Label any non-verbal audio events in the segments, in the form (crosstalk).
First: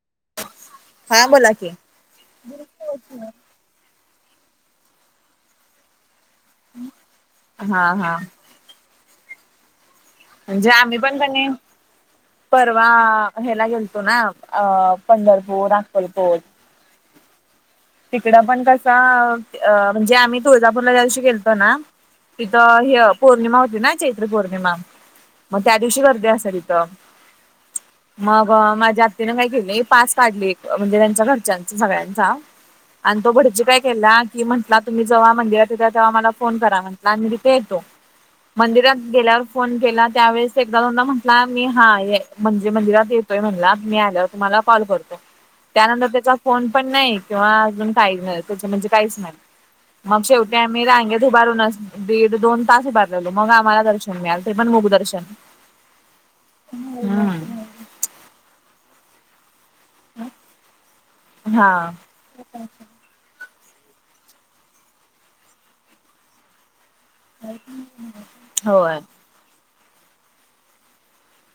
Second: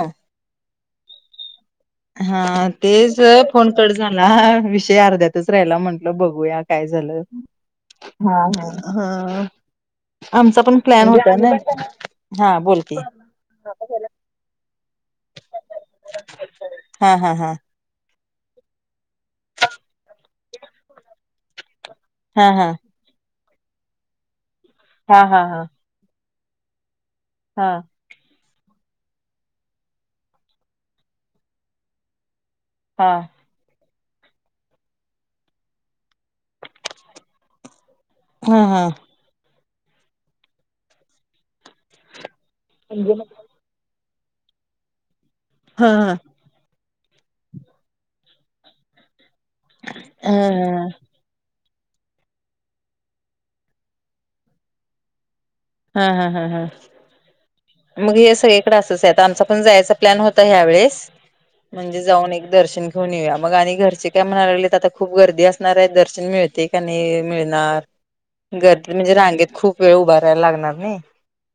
हा हां बोला की हा तेच फोनकट झाला विषय अर्ध्यातच राहिला म्हंटल बघूया काय झालं हा हा ह हा आमचा म्हणजे आम्ही प्लॅन पण होता कनई ना हा बोल परवा की ह्याला गेलतो ना अ पंढरपूर अक्कलकोट हा हा हा तिकडं पण कसं अ म्हणजे आम्ही तुळजापूरलाज्या दिवशी खेलतो ना हा हा तिथं ह पौर्णिमा होती ना चैत्र पौर्णिमा हा हा हा मग हा त्या दिवशी गर्दी असत तिथं हा मग माझ्या आत्तीने काय केलं पास काढले म्हणजे त्यांच्या घरच्यांचा सगळ्यांचा हा हा आणि तो भडजी काय केला की म्हटला तुम्ही जव्हा मंंदिवर तेव्हा मला फोन करा म्हटला आणि तिथे येतो हा हा हा मंदिरात गेल्यावर फोन केला त्यावेेळेस एकदा जोदा म्हटला मी हा ये म्हणजे मंदिरात येतोय म्हणला मी आल्यावर तुम्हाला कॉल करतो त्यानंतर त्याचा फोन पण नाही किंवा अजून काही त्या म्हणजे काहीच नाही मग शेवटी आम्ही हा रांगेत उभारूनच दीड दोन तास उभारलेलो मग आम्हाला दर्शन मिळाल ते पण मुग दर्शन हा हा हा हा हम् मग हे सगळीकडे असच आहे आमचा पण जायचं प्लॅन होता हा वेळेस हा म्हणजे जाऊन एक दर्शन घन येऊया मग आणि घरचे काय म्हणायलागले तर आता खूप गर्दी असणार आहे दर्शन मिळते का मिळणार गर्दी होय म्हणजे रांगेत खूप वेळ उभारायला लागणार नाही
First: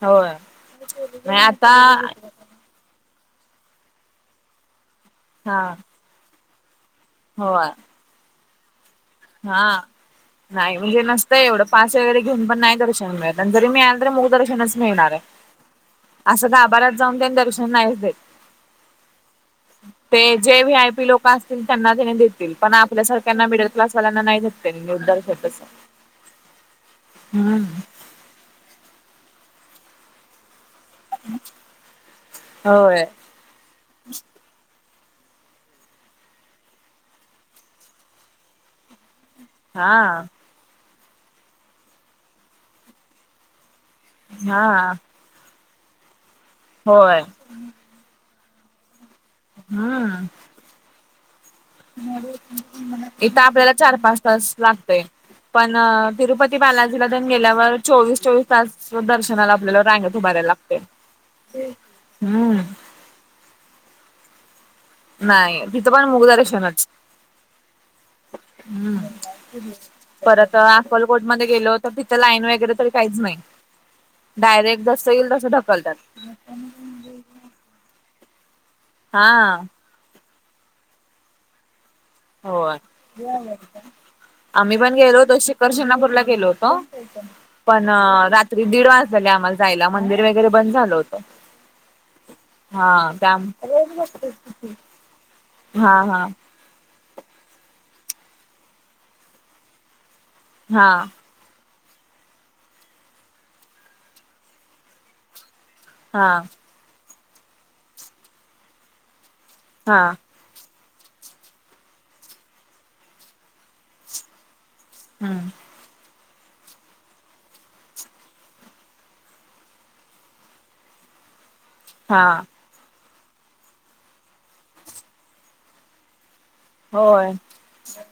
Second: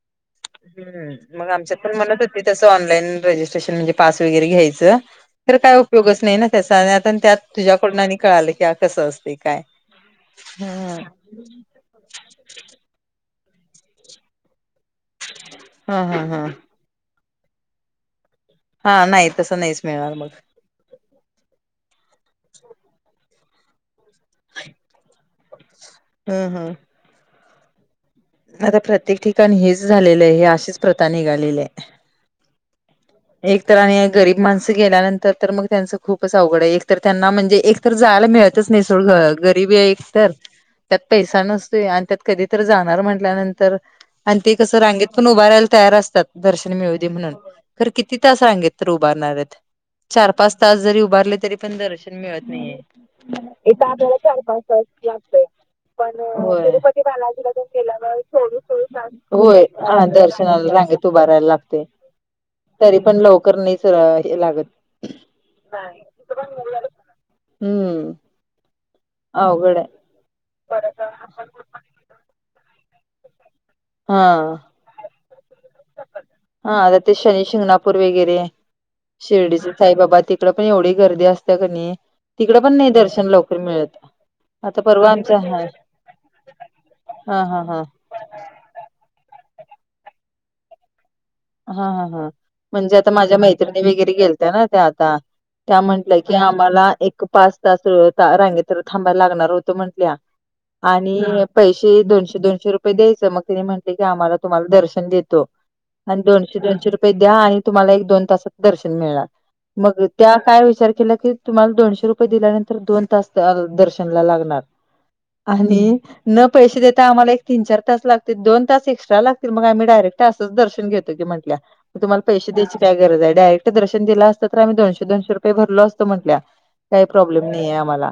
होय हम् नाही मग आता आमच्यात पण म्हणतच तस ऑनलाईन रजिस्ट्रेशन म्हणजे पास वगैरे घ्यायचं तर हा काय उपयोगच नाही त्याचा आ त्यात होय तुझ्याकडून कळालं की कसं असतं हा नाही म्हणजे नसतय एवढं पास वगैरे घेऊन पण नाही दर्शन मिळत आणि जरी मिळालं तरी मुख दर्शनच मिळणार आहे. हा हा आसं गाभाऱ्यात जाऊन तेन, दर्शन नाही होतय. हा नाही तसं नाहीच मिळणार मग ते जे व्हिआयपी लोक पास तेन त्यांना कणी घेतील पण, आपल्यासारख्यांना मिडल क्लास वाल्यांना नाही, भेटत दर्शन तसं. हं हं. हां. आता प्रत्येक ठिकाणी हेच झालेलंय, ही अशीच प्रथा निघालेली होय ए एक तर आणि गरीब माणसं गेल्यानंतर तर, मग त्यांचं खूपच अवघड आहे. एक तर त्यांना म्हणजे एक तर जायला मिळतच नाही सोड, ग गरीब बी ए हा एकतर त्यात पैसा नसतोय आणि त्यात कधीतर जाणार म्हटल्यानंतर आणि ते कसं हा रांगेत पण उभारायला तयार असतात, दर्शन मिळ दे होय म्हणून. खर किती तास रांगेत तर उभारणारेत? हम्म चार पाच तास जरी उभारले तरी पण दर्शन मिळत नाहीये. इथं आपल्याला चार पाच तास लागतय, पण होय. तिरुपती बालाजीला तेन गेल्यावर चोवीस, चोवीस तास होय. हा दर्शनाला रांगेत उभारायला लागतय. हम्म तरी पण लवकर नाहीच र हे लागत. नाही तिथं पण मुखदर्शनच. हम्म हम्म. अवघड आहे परत आकलकोटमध्ये गेलो तर तिथं लाईन वगैरे तरी काहीच नाही. हा डायरेक्ट जसं येईल तसं ढकलत्यात. हा आता ते शनी शिंगणापूर वेगेरे हा शिर्डीच साई बाबा तिकडं पन, एवढी गर्दी असतिया कनी, तिकडं पण होय. नाई दर्शन लवकर मिळत. आम्ही आता पन परवा गेलो होतो. आमचा हा शिखर शिंगनापूरला गेलो होतो. हा हा हा पन रा त्री दीड वाजलेले आम्हाला जायला, मंदिर वगैरे बंद झालं होतं. हां हां हां. म्हणजे आता हा माझ्या मैत्रिणी वगैरे गेलत्या ना, त्या त्या आता त्या हां म्हंटल्या हां की आम् मला एक पाच तास रांगेत थांबायला लागणार होतं म्हटल्या हां आणि पैशे दोनशे दोनशे रुपये द्यायचं, मग तिने म्हनले की आम्हाला तुम्हाला दर्शन देतो आणि हां दोनशे दोनशे रुपये द्या आणि तुम्हाला एक दोन तासात दर्शन मिळणार. मग हां त्या काय विचार केल्या की तुम्हाला दोनशे रुपये दिल्यानंतर दोन तास ता दर्शनला लागणार हम्म आणि न पैसे देता आम्हाला एक तीन चार तास लागतील दोन तास एक्ट्रा लागतील, मग आम्ही डायरेक्ट असंच दर्श न घेतो की, म्हटल्या. म तुम्हाला हां पैसे द्यायची काय गरज हाय डायरेक्ट दर्शन दिलं असतं तर, आम्ही दोनशे दोनशे रुपये भरलो असतो म्हटल्या. काय होय प्रॉब्लेम नाहीेए आम्हाला.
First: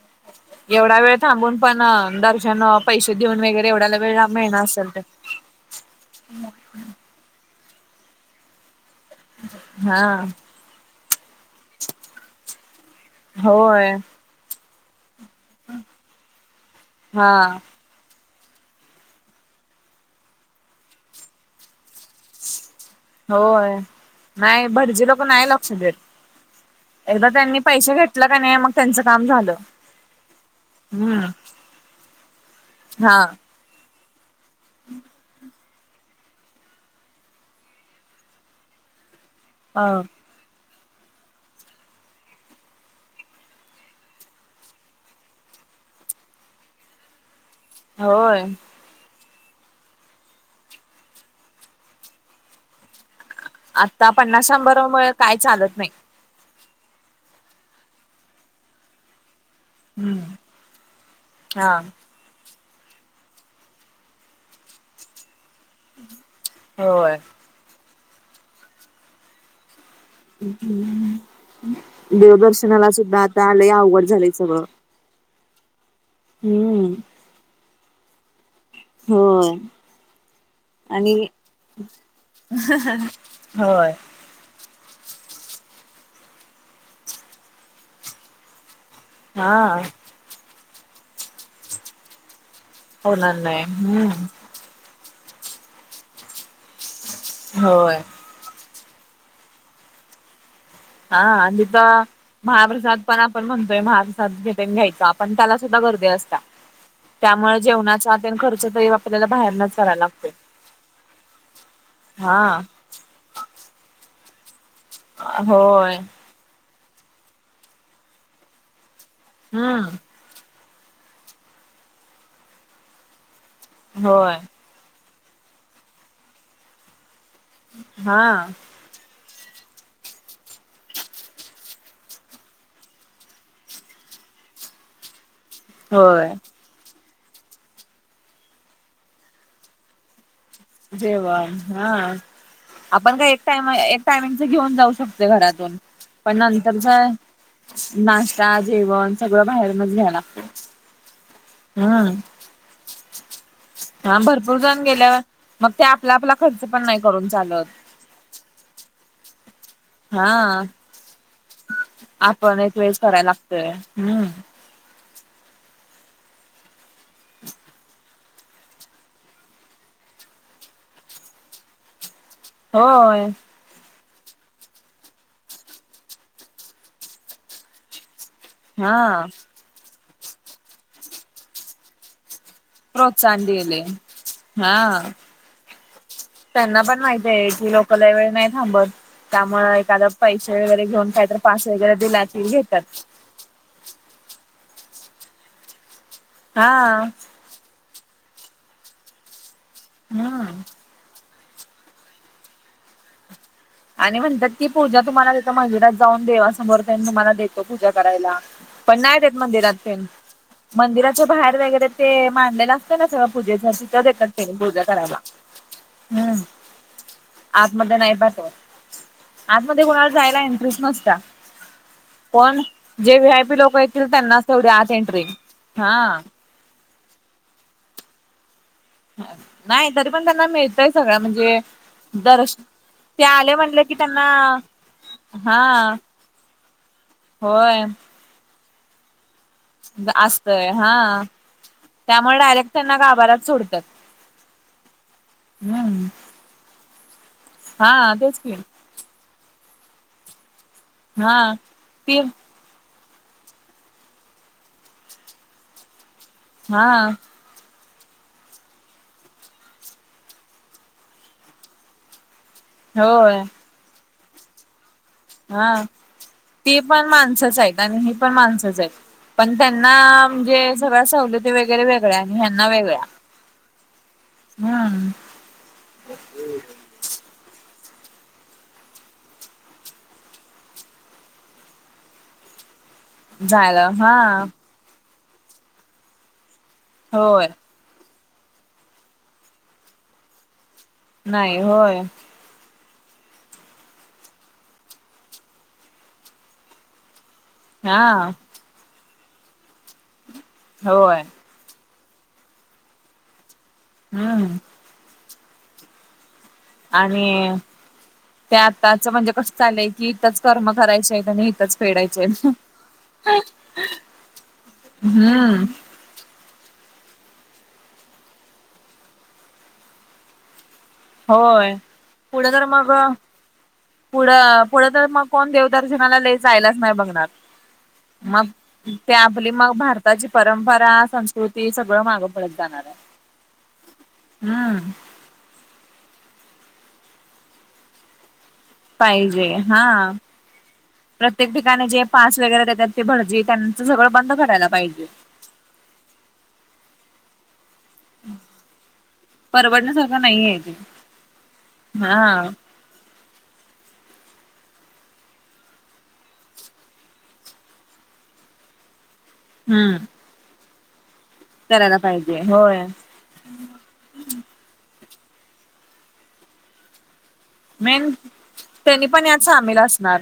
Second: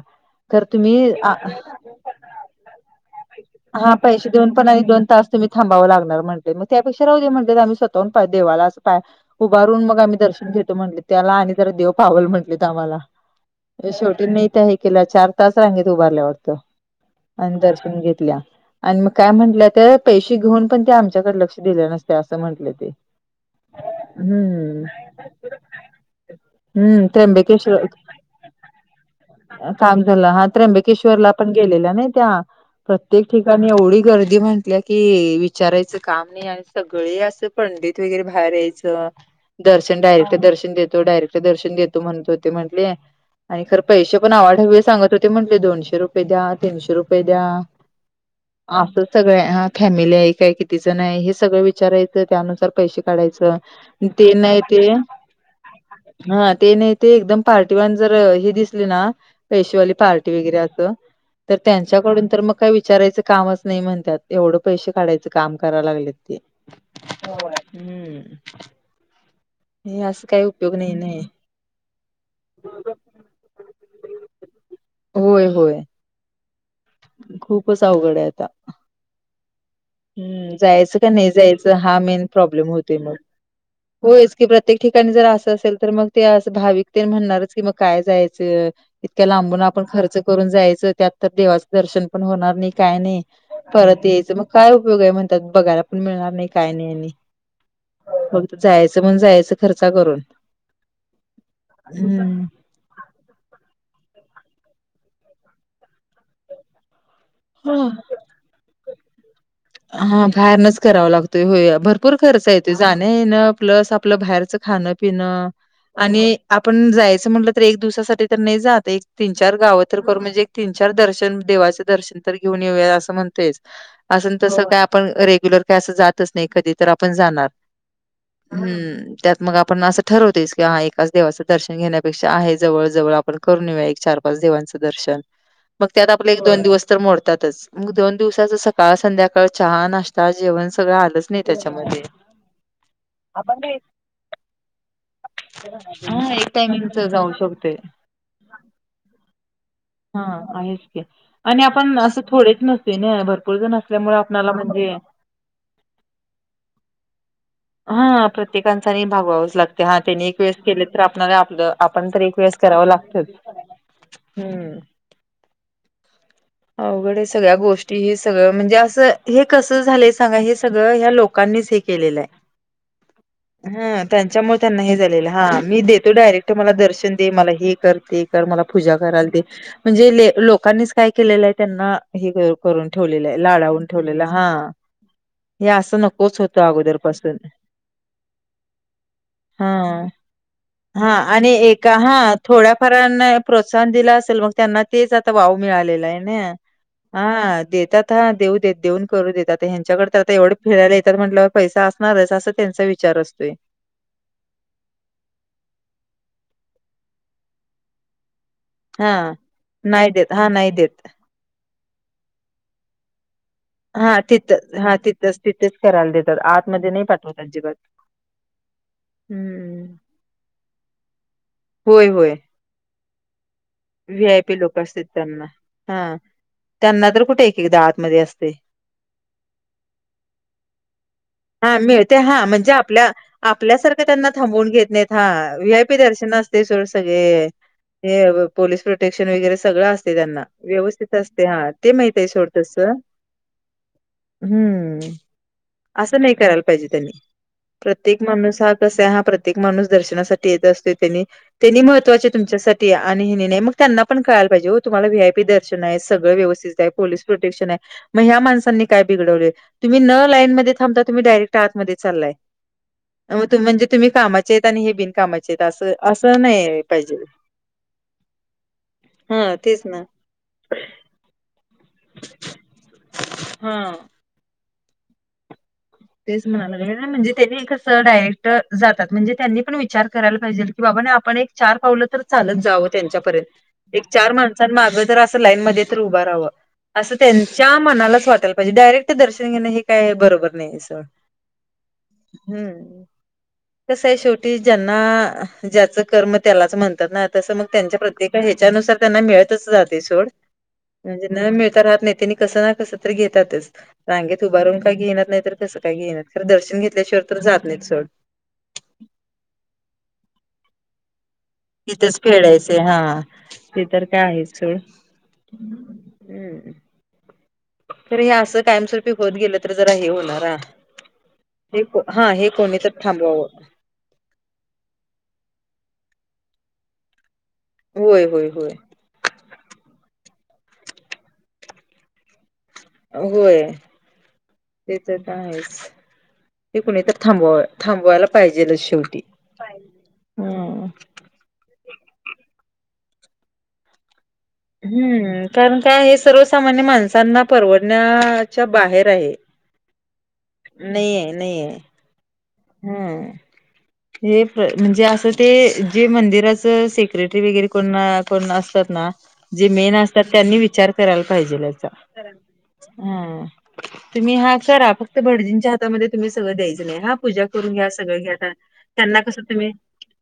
तर एवढा तुम्ही, वेळ आ थांबून पण दर्शन पैसे देऊन वगैरे हा एवढ्याला वेळ पैशे देऊन मिळणार पण आणि असेल तर दोन तास तुम्ही थांबावं लागणार म्हणतंय, मग त्यापेक्षा राहू दे म्हणल आम्ही स्वता हून देवाला पाय उभारून मग हा आम्ही दर्शन घेतो म्हटले, त्याला आणि जरा देव पावल म्हटलेत आम्हाला होय शेवटी नाहीत त्या हे केल्या चार तास रांगेत उभारल्या वाटत हा आणि दर शन घेतल्या आणि म काय म्हटल्या त्या पैशे घेऊन पण, त्या आमच्याकडे लक्ष दिलं नसत. ते असं म्हंटले ते. होय. नाय हम्म भटजी लोकं नाय लक्ष देत. हम्म एकदा त्यांनी त्र्यंबकेश पैसे घेतलं का नाही मग त्यांचं काम झालं काम झालं. हा हम्म त्र्यंबकेश्वरला पण गेलेल्या नाई त्या हा प्रत्येक ठिकाणी एवढी गर्दी म्हटल्या की वि चारायचं काम नाही आणि सगळे असं पंडित वगैरे बाहेर यायचं अ दर्शन डायरेक्ट दर्शन देतो. डायरेक्ट दर्शन देतो, म्हणत होते म्हणले आणि खर पैशे पण आवाढव्य सांगत होते, म्हणले दोनशे रुपये द्या, तीनशे रुपये द्या होय. आसच सगळंए आ फॅमिली आहे काय? किती जण आहे? हे सगळं विचारायचं त्यानुसार पैशे काढायचं आता ते पन्नास नाही ते शंभरा मुळं काय चालत नायी. हा ते नाही ते एकदम पार्टी वान जर हे दिसले ना पैशेवाली पार्टी वगैरे असं, तर हा त्यांच्याकडून तर मग काही विचारायच कामच नाही म्हणत्यात एवढं पैसे काढायच काम करायला लागलेत ते. होय हम्म हे अस देवदर्शनाला सुद्धा आता लय अवघड झालय सगळ. होय होय. हम्म खूपच अवघड आहे आता. हो ह जायच का नाही जायच. हा मेन प्रॉब्लेम होतोय मग. होय होच की प्रत्येक ठिकाणी जर अस असेल तर मग ते अस भाविक तेन म्हणणारच की मग काय जायच. इतक्या लांबून हा आपण खर्च करून जायच. त्यात तर देवाच दर्शन पण होणार नाही. काय नाही होणार परत हम्म यायचं मग काय उपयोग आहे. म्हणतात बघायला पण मिळणार नाही काय नाही आणि. होय. फत जायचं म्हणून जायच खर्च करून. हा आणि तो हम्म महाप्रसाद पण आपण म्हणतोय महाप्रसाद घेटन घ्यायचा. हा पण त्याला सुद्धा गर्दीे असता. त्यामुळे हां. जेवणाचा तेन खर्च तरी आपल्याला बाहेरनच करायला हा लागतोय बाहेरनच करावा लागतोय. होय भरपूर खर्च हा. येतो. जाण येन प्लस आपल बाहेरच खाण पिण. होय आणि आपण जायच म्हटल तर एक दिवसासाठी तर नाही जात आहे. तीन चार गाव हम्म तर करू म्हणजे एक तीन चार दर्शन देवाच दर्शन तर घेऊन येऊया अस म्हणतयच. असन होय तस काय आपण रेग्युलर काय अस जातच नाही कधी. तर आपण जाणार. हा हम्म त्यात मग आपण अस ठरवतेस की, हा एकाच देवाचं दर्शन घेण्यापेक्षा आहे जवळ जवळ आपण करून येऊया एक चार पाच देवांच दर्शन. मग त्यात होय. आपले एक दोन दिवस तर मोडतातच. मग दोन दिवसाच सकाळ संध्याकाळ चहा नाश्ता जेवण सगळ आलच नाही जेवण हा त्याच्यामध्ये. आपण टयमिंगच घेऊन जाऊ शकतो घरातून. हां, पण एक टायमिंगच नंतरचा जाऊ शकतोय. काय जेवण सगळं बाहेरूनच घ्याव लागत. हां. आहेच की आणि आपण हम्म असं थोडेच नसते ना भरपूर जण असल्यामुळे हा आपणाला भरपूर जण म्हणजे गेल्यावर मग ते आपला आपला खर्च पण नाही करून चालत. हा प्रत्येकांचा नाही भागवावच लागत. ते हा त्यांनी एक वेळेस केले तर आपला आपल आपण तर एक वेळेस कराव लागतच. हम्म (inaudible) अवघड सगळ्या गोष्टी. हे सगळं म्हणजे अस हे कस झालय सांगा. हे सगळ ह्या लोकांनीच हे केलेल आहे. होय. ह त्यांच्यामुळे त्यांना हे झालेल. हा मी देतो डायरेक्ट मला दर्शन दे. मला हे कर. ते कर. मला पूजा हा करालते. म्हणजे लोकांनीच काय केलेल आहे त्यांना हे करून ठेवलेलं आहे. प्रोत्साहन दिले लाडावून ठेवलेल आहे. हा हे अस नकोच होत त्यांना पण माहित अगोदरपसून. आहे की लोक लय वेळ नाही थांबत हा त्यामुळे एखादा पैसे वगैरे हा घेऊन काहीतरी आणि पास एका वगैरे हा दिला की थोड्या फार घेतात प्रोत्साहन दिला असेल मग त्यांना तेच आता वाव मिळालेलं आहे ना. हा ह देतात देऊ देत देऊन करू देत. आता ह्यांच्याड तर आता एवढे हम्म फिरायला येतात म्हटल्यावर पैसा असणारच. असा त्यांचा विचार असतोय. आणि म्हणतात की पूजा तुम्हाला देतो. मंदिरात जाऊन देवासमोर त्यांनी तुम्हाला देतो पूजा करायला. पण हा नाही ते मंदिरातेन. नाही देत हा नाही देत मंदिराच्या बाहेर वगैरे ते मांडलेलं असते ना सगळ पूजेच तिथ हा देतात ते तिथं पूजा हा करायला. तिथंच तिथेच करायला देतात हम्म आतमध्ये नाही पाठवत अजिबात. आतमध्ये नाही पाठवत. आतमध्ये हम्म. कुणाला जायला एंट्रेट नसत्या. होय होय पण जे व्हीआय पी लोक आहेत व्ही आय त्यांनाच पी तेवढं लोक आत असतात एंट्री त्यांना (inaudible) हा. त्यांना तर कुठे एक-एकदा आतमध्ये असते. नाही तरी पण त्यांना मिळतय सगळं म्हणजे हा मिळते दर. हा म्हणजे आपल्या आपल्यासारखं त्यांना थांबवून घेत नाहीत हा व्ही आय हा पी दर्शन असते सोड सगळे होय ते. पोलीस प्रोटेक्शन वगैरे सग सगळ असतय त्यांना व्यवस्थित असतय हा ते माहित आहे त्यामुळे सोड डायरेक्ट तस. त्यांना गाभाऱ्यात सोडतात. (inaudible) हम्म (inaudible) हम्म असं नाही कराल पाहिजे त्यांनी हा प्रत्येक तेच की माणूस हा कसा आहे हा प्रत्येक माणूस दर्शनासाठी येत असतो. त्यांनी हा त्यांनी ती महत्वाची तुमच्यासाठी आणि नेत्या मग त्यांना पण कळायला पाहिजे ओ तुम्हाला व्ही आय पी दर्शन आहे. सगळं व्यवस्थित हा आहे पोलीस प्रोटेक्शन ए. प्रोटेक्शन आहे मग ह्या माणसांनी काय बिघडवलय? तुम्ही न लाईनमध्ये थांबता तुम्ही डायरेक्ट आतमध्ये चाललाय. म होय म्हणजे तुम्ही कामाचे आहेत आणि हे बिनकामाचे आहेत हा असं. असं नाही याय पाहिजे. मेन ही पण माणसच आहेत पण हा तेच ना त्यांना म्हणजे सगळ्या सवलती वेगैरे वे गळ्या आणि ह्यांना वेगळ्या हा (inaudible) हम्म. तेच म्हणा लागलोय ना म्हणजे त्यांनी कसं डायरेक्ट जातात म्हणजे त्यांनी पण विचार करायला पाहिजे. की बाबांनो आपण एक-चार पावलं तर चालत जावं झालं त्यांच्यापर्यंत हा एक-चार माणस पण माग जर आस लाईन मध्ये तर उभा राहावं. असं होय त्यांच्या मनालाच वाटायला पाहिजे डायरेक्ट दर्शन घेण हे काय बरोबर नाही अस. नाही होय. हम्म. कसं आहे शेवटी ज्यांना ज्याचं कर्म त्यालाच म्हणतात ना. तसं मग त्यांच्या हा प्रत्येका ह्याच्यानुसार त्यांना मिळतच जाते सोड. होय म्हणजे न मिळता राहत नाही त्यांनी कसं ना कस तरी घेतातच रांगेत हम्म उभारून काय घेईनात नाही तर कंस का घेईनात खरं दर्शन घेतल्याशिवाय तर आणि जात नाहीत सोड ते आताच म्हणजे कस चालंय की इथंच कर्म करायच्या आहेत आणि इथंच इथंच फेडायचे. हा ते तर काय आहे सोड. हम्म हम्म ह. खरं हे असं कायमस्वरूपी होत गेलं तर जरा हे होणार हं. होय हे को हा हे पुढे कोणी मग तर थांबवावं. पुढं पुढं तर मग कोण देवदर्शनाला लय जायलाच नाही बघणार होय (inaudible) मग. होय होय ते आपली मग भारताची परंपरा, संस्कृती सगळं मागं पडत जाणार आहे. होय. हम्म ते (inaudible) ते तर आहेच (inaudible) हे कोणी तर थांबव थांबवायला पाहिजेल अशी. पाहिजे हा. प्रत्येक ठिकाणी जे पास वगैरे देतात ते भडजी त्यांच सगळं बंद करायला पाहिजे. हम्म, कारण काय हे सर्वसामान्य माणसांना परवडण्याच्या बाहेर आहे. परवडण्यासारखं नाहीये ते नाही आहे, नाही आहे. हा. हम. हे म्हणजे असं ते जे मंदिराचं सेक्रेटरी वगैरे कोण अस पण असत्यात ना जे मेन हम्म असतात त्यांनी विचार करायला पाहिजेल याचा. करायला पाहिजे होय (inaudible) ह तुम्ही हा करा फक्त भटजींच्या हातामध्ये तुम्ही सगळं द्यायचं नाही हा पूजा करून घ्या. मेन सगळं घ्या. त्यांनी त्यांना पण यात कसं तुम्ही? सामील असणार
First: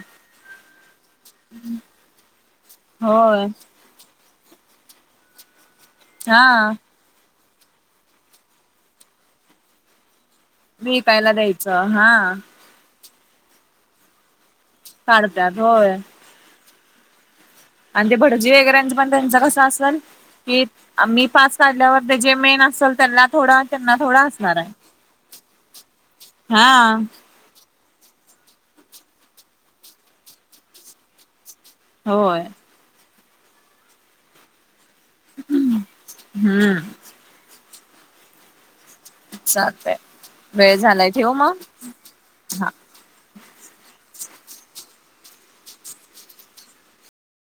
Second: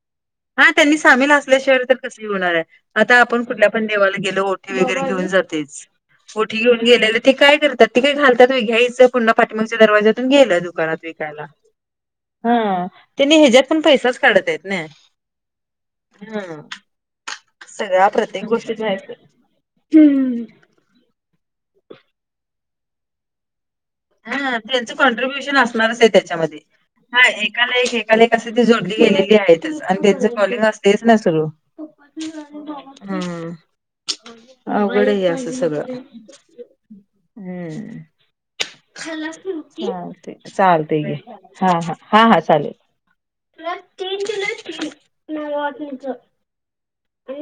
हा त्यांनी सामील असल्याशिवाय तर कसी होणार आहे आता आपण होय कुठल्या पण आपण देवाला गेलो ओठी वगैरे घेऊन जातोयच. हा ओठी घेऊन गेलेल ते काय करतात ते का घालतात होय? घ्यायच पुन्हा पाठीमागच्या दवाजातून गे (unintelligible) विकायला द्यायचं हा. ह त्यांनी ह्याच्या्यात पण पैसाच काढत आहेत काढतत होय ह आणि ते भटजी वगैरेच पण त्यांच कसं असेल की मी पास काढल्यावर ते जे मेन असेल त्यांना थोडं त्यांना थोडा असणार हा आहे. त्यांच कॉन्ट्र्रीब्युशन असणारच आहे त्याच्यामध्ये हा एकाला एक कस ती जोडली गेलेली आहेतच आणि त्यांच फॉलिंग असतेच ना सुरु. होय हम्म अवघड हे अस अस सगळ. हम्म हम्म. चालतय चा ते वेळ चाल तेे झालाय ठेवू मग हा हा हा हा चालेल. तीन किलो तीन नाव वाटनित.